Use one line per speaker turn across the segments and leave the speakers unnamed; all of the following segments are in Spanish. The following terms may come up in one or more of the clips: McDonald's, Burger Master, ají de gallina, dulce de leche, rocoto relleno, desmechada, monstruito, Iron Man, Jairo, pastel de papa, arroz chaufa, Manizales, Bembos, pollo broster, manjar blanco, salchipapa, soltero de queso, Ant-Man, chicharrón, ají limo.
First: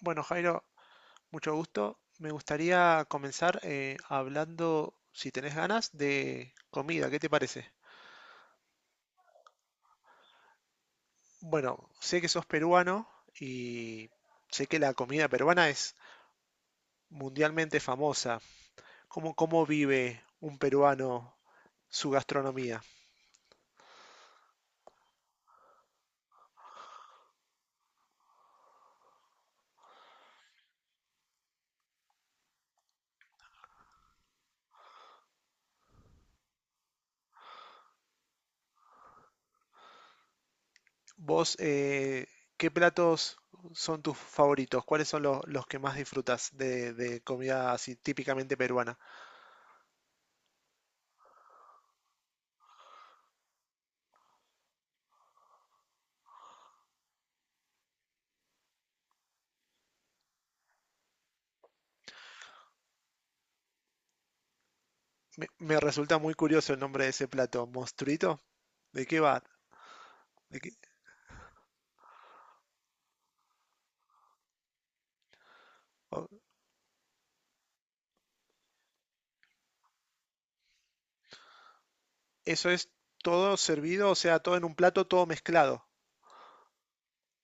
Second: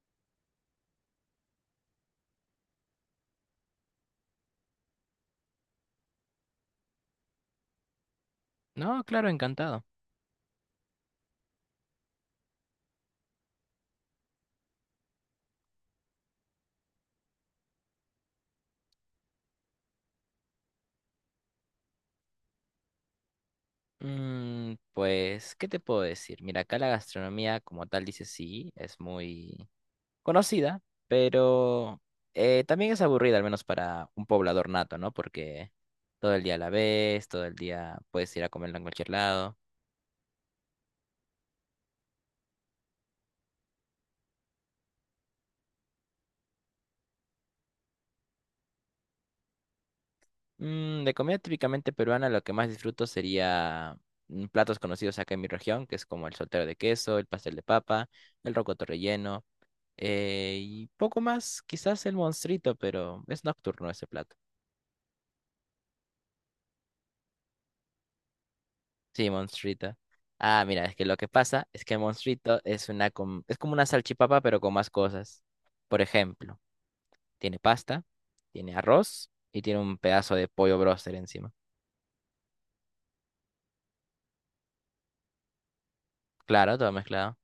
Bueno, Jairo, mucho gusto. Me gustaría comenzar hablando, si tenés ganas, de comida. ¿Qué te parece?
No, claro, encantado.
Bueno, sé que sos peruano y sé que la comida peruana es mundialmente famosa. ¿Cómo vive un peruano su gastronomía?
Pues, ¿qué te puedo decir? Mira, acá la gastronomía, como tal, dice sí, es muy conocida, pero también es aburrida, al menos para un poblador nato, ¿no? Porque todo el día la ves, todo el día puedes ir a comerla en cualquier lado.
¿Vos qué platos son tus favoritos? ¿Cuáles son los que más disfrutas de comida así típicamente peruana?
De comida típicamente peruana, lo que más disfruto sería platos conocidos acá en mi región, que es como el soltero de queso, el pastel de papa, el rocoto relleno. Y poco más, quizás el monstruito, pero es nocturno ese plato.
Me resulta muy curioso el nombre de ese plato, monstruito. ¿De qué
Sí,
va?
monstruito.
de
Ah,
que-
mira, es que lo que pasa es que monstruito es es como una salchipapa, pero con más cosas. Por
o-
ejemplo, tiene pasta, tiene arroz y tiene un pedazo de pollo broster encima.
Eso es todo servido, o sea, todo en un plato, todo mezclado.
Claro, todo mezclado.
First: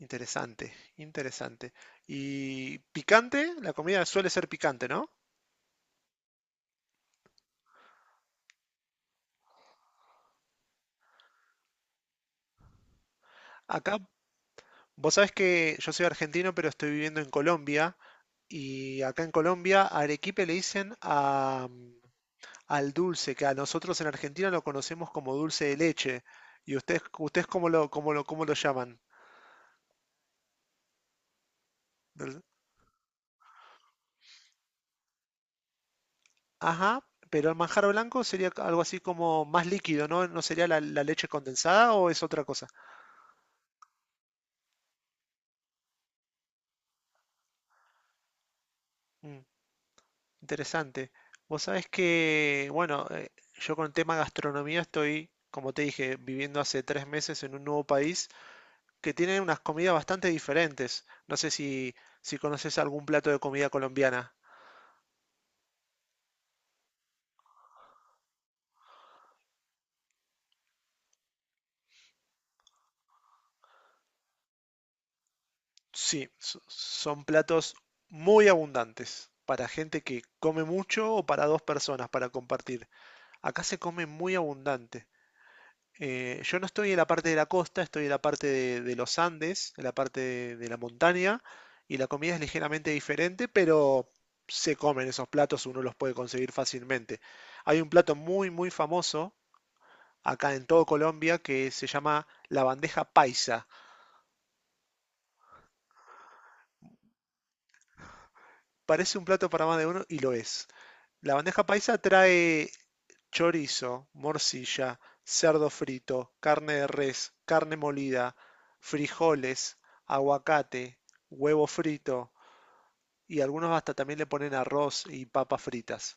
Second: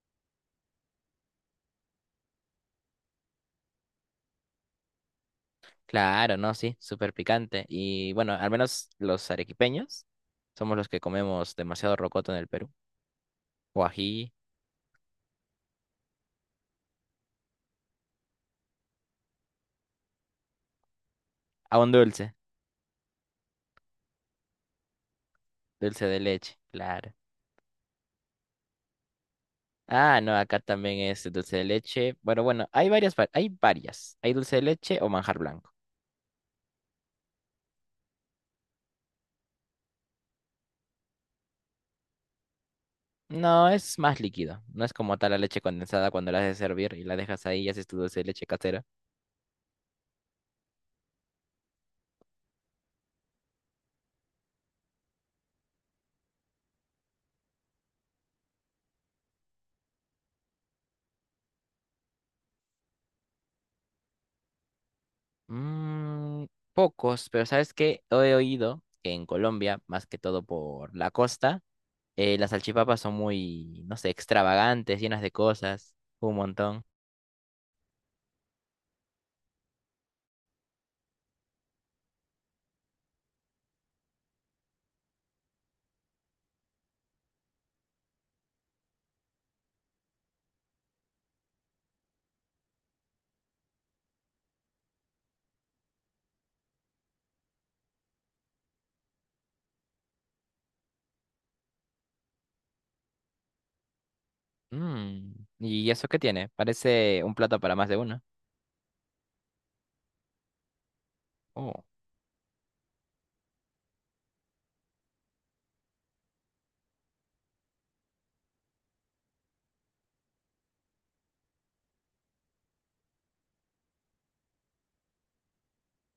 Interesante, interesante. Y picante, la comida suele ser picante, ¿no?
Claro, no, sí, súper picante. Y bueno, al menos los arequipeños somos los que comemos demasiado rocoto en el Perú. O
Acá,
ají,
vos sabés que yo soy argentino, pero estoy viviendo en Colombia. Y acá en Colombia, arequipe le dicen a,
ah, un dulce,
al dulce, que a nosotros en Argentina lo conocemos como dulce de
dulce de
leche.
leche,
¿Y ustedes,
claro.
ustedes cómo lo llaman?
Ah, no, acá también es dulce de leche. Bueno, bueno, hay varias, hay varias. Hay dulce de leche o manjar blanco.
Ajá, pero el manjar blanco sería algo así como más líquido, ¿no? ¿No sería la leche condensada o es otra cosa?
No, es más líquido. No es como tal la leche condensada cuando la haces hervir y la dejas ahí y haces tu dulce de leche casera.
Mm, interesante. Vos sabés que, bueno, yo con el tema gastronomía estoy, como te dije, viviendo hace tres meses en un nuevo país que tiene unas comidas bastante diferentes. No sé si, si conoces algún plato de comida colombiana.
Mm, Pocos, pero ¿sabes qué? He oído que en Colombia, más que todo por la costa, las salchipapas son muy, no sé, extravagantes, llenas de cosas,
Sí,
un montón.
son platos muy abundantes para gente que come mucho o para dos personas para compartir. Acá se come muy abundante. Yo no estoy en la parte de la costa, estoy en la parte de los Andes, en la parte de la montaña, y la comida es ligeramente diferente, pero se comen esos platos, uno los puede conseguir fácilmente. Hay un plato muy famoso acá en todo Colombia que se llama la bandeja paisa.
Mm, ¿y eso qué tiene? Parece un plato para más de uno.
Parece un plato para más de uno y lo es. La bandeja
Oh.
paisa trae chorizo, morcilla, cerdo frito, carne de res, carne molida, frijoles, aguacate, huevo frito y algunos hasta también le ponen arroz y papas fritas.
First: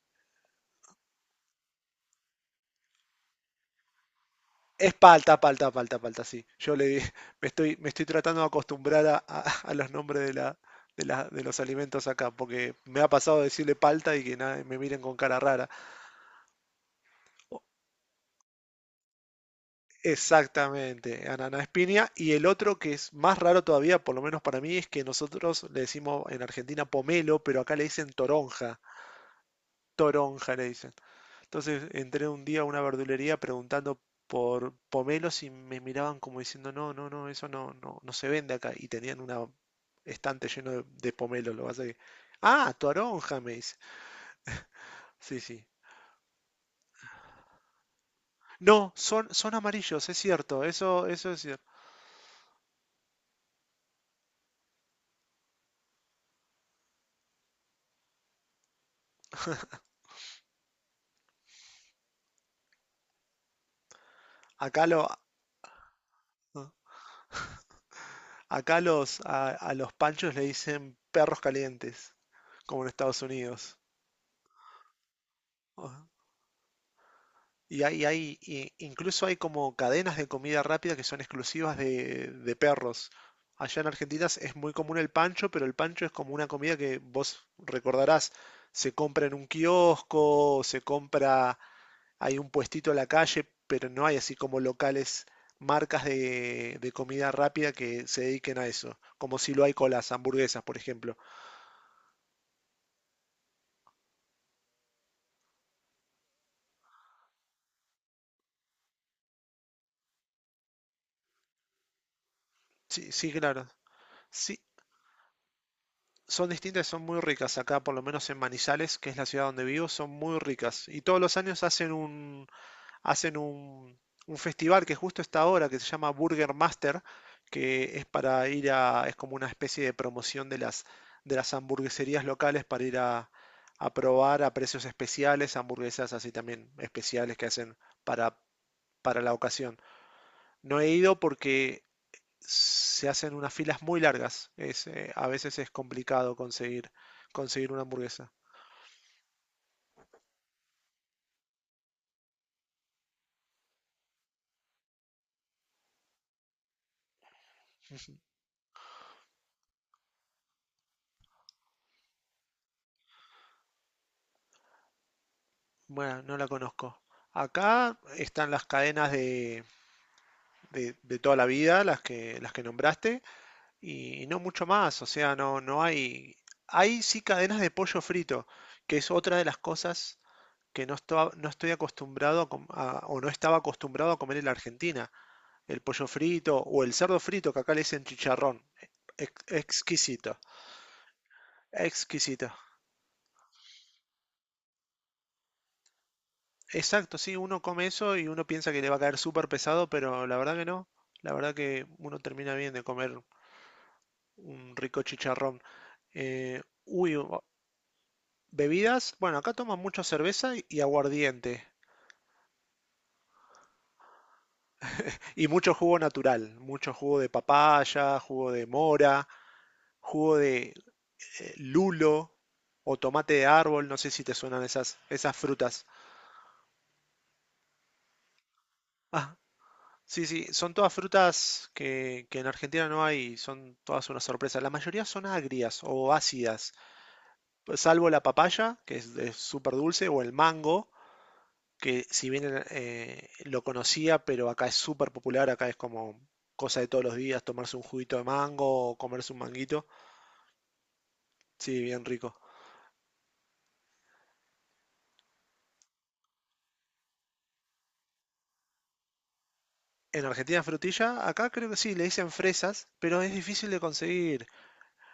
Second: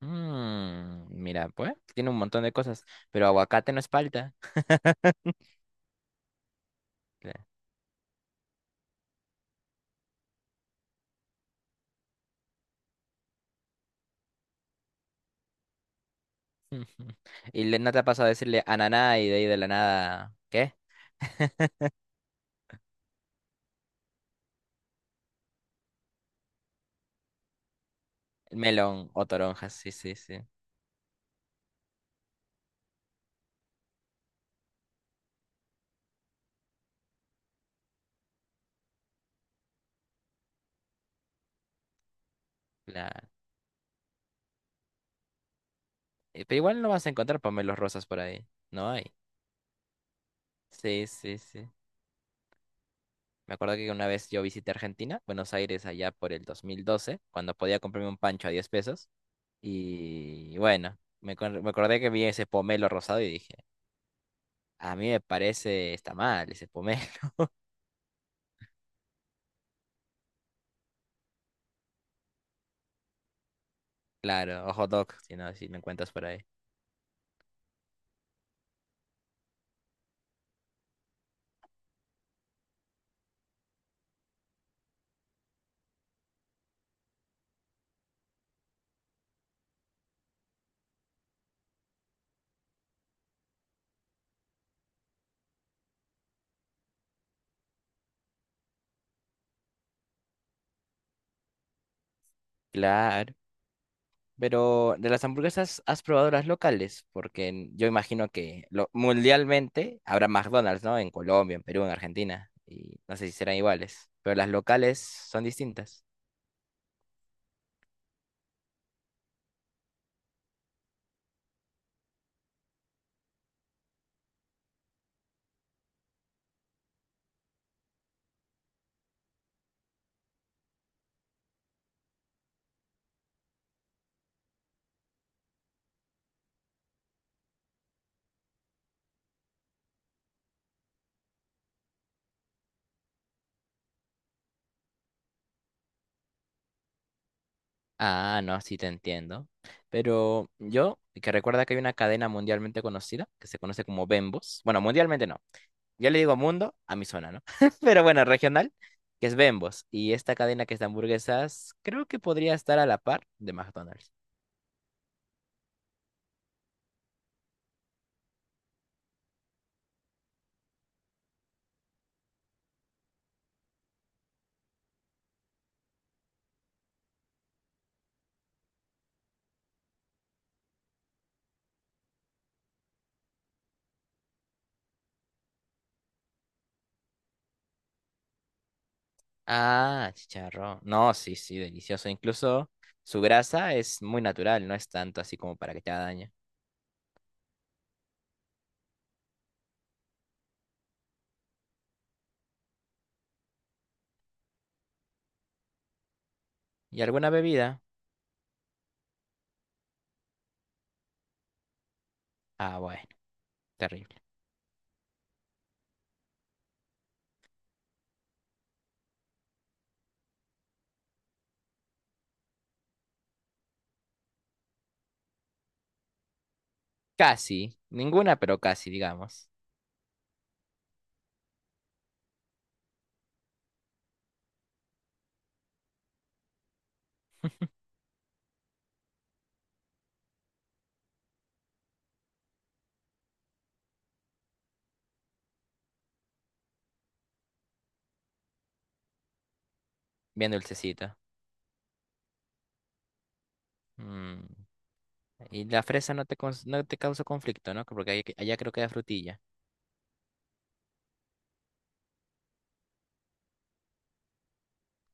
Mm, mira, pues, tiene un montón de cosas, pero aguacate no es palta.
Es palta, sí. Yo le
Claro.
me estoy tratando de acostumbrar a, a los nombres de los alimentos acá, porque me ha pasado de decirle palta y que nada, me miren con cara rara.
¿No te ha pasado a decirle ananá y de ahí de la nada, qué?
Exactamente, ananá es piña. Y el otro que es más raro todavía, por lo menos para mí, es que nosotros le decimos en Argentina pomelo, pero acá le dicen toronja.
Melón o toronjas, sí, sí, sí.
Toronja le dicen. Entonces entré un día a una verdulería preguntando por pomelos y me miraban como diciendo, no, no, no, eso no, no, no se vende acá. Y tenían una estante lleno de pomelos, lo que pasa que- Ah,
Claro.
toronja, me dice. Sí, sí.
Pero igual no vas a encontrar pomelos rosas por ahí. No
No,
hay.
son amarillos, es cierto,
Sí,
eso
sí,
es cierto.
sí. Me acuerdo que una vez yo visité Argentina, Buenos Aires, allá por el 2012, cuando podía comprarme un pancho a 10 pesos. Y bueno, me acordé que vi ese pomelo rosado y dije,
Acá
a
lo...
mí me parece, está mal ese
ah,
pomelo.
Acá los, a los panchos le dicen perros calientes, como en Estados Unidos.
Claro, o hot dog, si no, si me
Ajá.
encuentras por ahí.
Y y incluso hay como cadenas de comida rápida que son exclusivas de perros. Allá en Argentina es muy común el pancho, pero el pancho es como una comida que vos recordarás, se compra en un kiosco, se compra, hay un puestito en la calle, pero no hay así como locales, marcas de comida rápida que se dediquen a eso, como si lo hay con las hamburguesas, por ejemplo.
Claro. Pero de las hamburguesas, ¿has probado las locales? Porque yo imagino que mundialmente habrá McDonald's, ¿no? En Colombia, en Perú, en Argentina. Y
Sí,
no sé
sí,
si serán
claro.
iguales. Pero las
Sí,
locales son distintas.
son distintas, y son muy ricas. Acá, por lo menos en Manizales, que es la ciudad donde vivo, son muy ricas. Y todos los años hacen un, un festival que justo está ahora, que se llama Burger Master, que es para ir a, es como una especie de promoción de las hamburgueserías locales para ir a probar a precios especiales, hamburguesas así también especiales que hacen para, para la ocasión. No he ido porque se hacen unas filas muy largas. Es, a veces es complicado conseguir, conseguir una hamburguesa.
Ah, no, sí te entiendo. Pero yo, que recuerda que hay una cadena mundialmente conocida que se conoce como Bembos. Bueno, mundialmente no. Yo le digo mundo a mi zona, ¿no? Pero bueno, regional, que es Bembos. Y esta cadena que es de hamburguesas, creo que podría estar a la par de McDonald's.
Bueno, no la conozco. Acá están las cadenas de toda la vida, las que nombraste, y no mucho más. O sea, no, no hay. Hay sí cadenas de pollo frito, que es otra de las cosas que no, no estoy acostumbrado a o no estaba acostumbrado a comer en la Argentina. El pollo frito o el cerdo frito, que acá le dicen chicharrón.
Ah,
Exquisito,
chicharrón. No, sí, sí, delicioso.
exquisito.
Incluso su grasa es muy natural, no es tanto así como para que te haga daño.
Exacto, sí, uno come eso y uno piensa que le va a caer súper pesado, pero la verdad que no. La verdad que uno termina bien de comer un rico chicharrón.
¿Y
Uy,
alguna
o-
bebida?
bebidas. Bueno, acá toman mucho cerveza y aguardiente.
Ah, bueno, terrible.
Y mucho jugo natural. Mucho jugo de papaya, jugo de mora, jugo de lulo o tomate de árbol. No sé si te suenan esas frutas.
Casi, ninguna, pero casi, digamos.
Sí, sí, son todas frutas que en Argentina no hay, son todas una sorpresa. La mayoría son agrias o ácidas, salvo la papaya, que es de- súper dulce, o el mango, que si bien lo conocía, pero acá es súper popular, acá es como cosa de todos los días, tomarse un juguito de mango o comerse un manguito.
Bien dulcecito.
Sí, bien rico.
Mm. Y la fresa no te causa conflicto, ¿no? Porque allá creo que hay frutilla.
En Argentina frutilla, acá creo que sí, le dicen fresas, pero es difícil de conseguir.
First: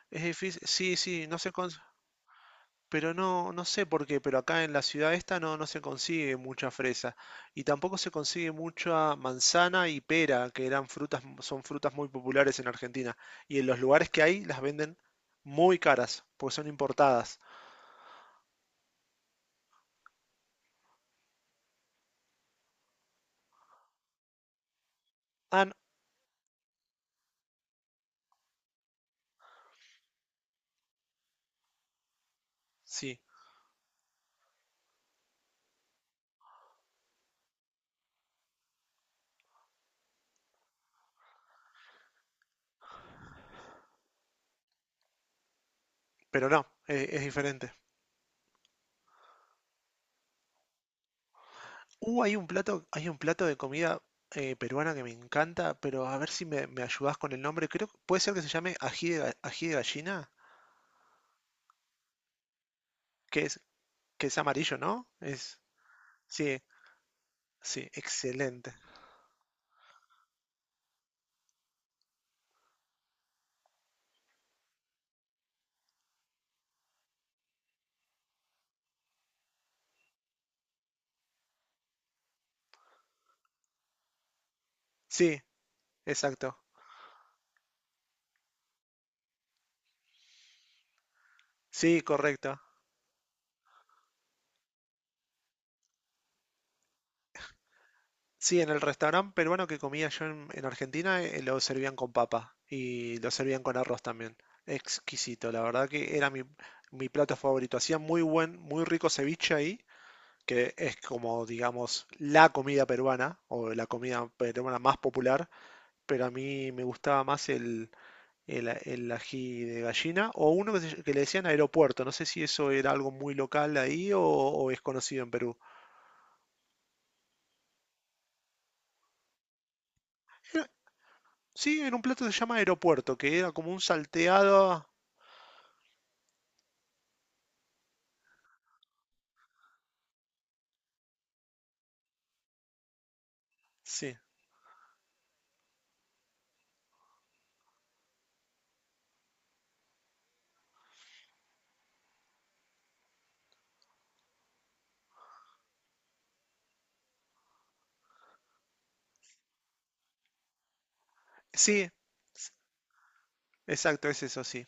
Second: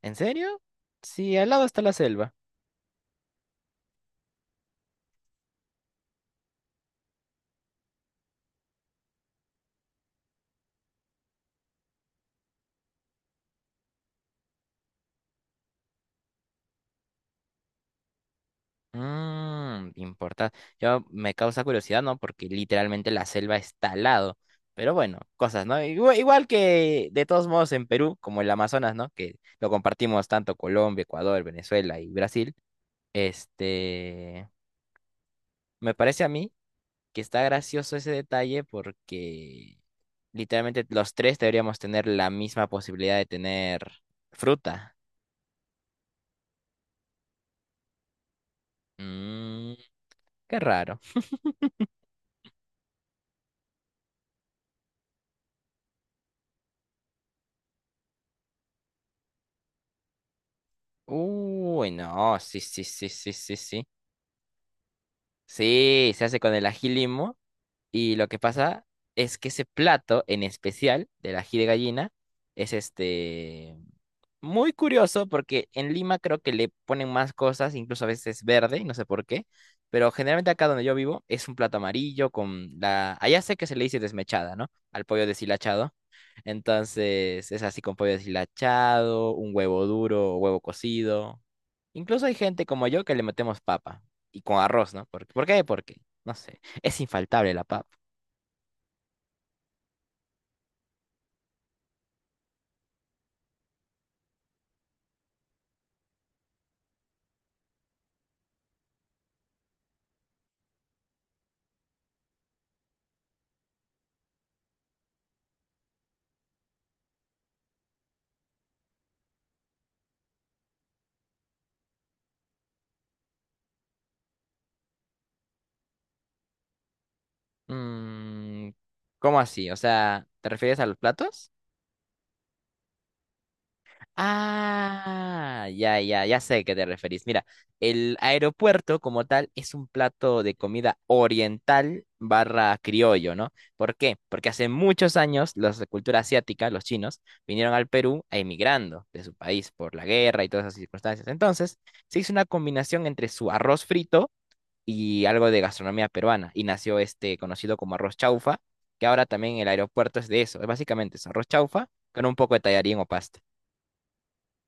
¿En
Es difícil,
serio?
sí, sí,
Sí,
no
al
se,
lado
cons-
está la selva.
Pero no, no sé por qué, pero acá en la ciudad esta no, no se consigue mucha fresa. Y tampoco se consigue mucha manzana y pera, que eran frutas, son frutas muy populares en Argentina. Y en los lugares que hay las venden muy caras, porque son importadas.
Mmm, importa. Yo me causa curiosidad, ¿no? Porque literalmente la selva está al lado. Pero bueno,
Ah,
cosas,
no,
¿no? Igual, que de todos modos en Perú, como el Amazonas, ¿no? Que lo compartimos tanto Colombia, Ecuador, Venezuela y Brasil.
sí,
Este, me parece a mí que está gracioso ese detalle porque literalmente los tres deberíamos tener la misma posibilidad de tener fruta.
pero no, es diferente.
Mmm, qué raro.
Hay un plato de comida peruana que me encanta, pero a ver si me ayudás con el nombre. Creo que puede ser que se llame ají de, ají de gallina,
Uy, no, sí, sí, sí, sí,
que
sí,
es,
sí.
que es amarillo, ¿no? Es,
Sí, se hace con
sí,
el ají limo
sí,
y lo que
excelente.
pasa es que ese plato en especial del ají de gallina es este muy curioso porque en Lima creo que le ponen más cosas, incluso a veces verde, y no sé por qué, pero generalmente acá donde yo vivo es un plato amarillo con la... Allá sé que se le dice desmechada, ¿no? Al pollo
Sí,
deshilachado.
exacto.
Entonces es así con pollo deshilachado, un huevo duro, huevo cocido.
Sí,
Incluso hay
correcto.
gente como yo que le metemos papa y con arroz, ¿no? ¿Por qué? Porque, no sé, es infaltable la papa.
Sí, en el restaurante peruano que comía yo en Argentina lo servían con papa y lo servían con arroz también. Exquisito, la verdad que era mi plato favorito. Hacían muy muy rico ceviche ahí, que es como, digamos, la comida peruana o la comida peruana más popular, pero a mí me gustaba más el ají de gallina, o uno que, que le decían aeropuerto, no sé si eso era algo muy local ahí o es conocido en Perú.
Mm, ¿cómo así? O sea, ¿te
Era-
refieres a los platos?
sí, en un plato que se llama aeropuerto, que era como un salteado.
Ah, ya, ya, ya sé a qué te referís. Mira, el aeropuerto como tal es un plato de comida oriental barra criollo, ¿no? ¿Por
Sí,
qué? Porque hace muchos años los de cultura asiática, los chinos, vinieron al Perú emigrando de su país por la guerra y todas esas circunstancias. Entonces, se hizo una combinación entre su arroz frito y algo de gastronomía peruana y nació este conocido como arroz chaufa, que ahora también el aeropuerto es de eso. Es básicamente es arroz
sí,
chaufa con un
s-
poco de tallarín o pasta.
exacto, es eso, sí.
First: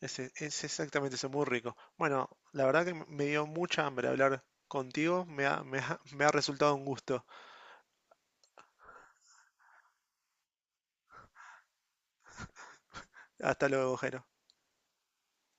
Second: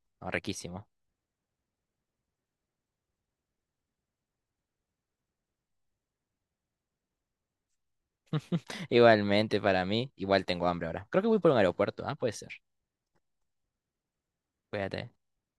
Es,
¿No?
es
Riquísimo.
exactamente eso, muy rico. Bueno, la verdad que me dio mucha hambre hablar contigo, me ha resultado un gusto.
Igualmente para mí, igual tengo hambre ahora. Creo que voy por un aeropuerto. Ah, puede ser.
Hasta luego, Jero.
Cuídate.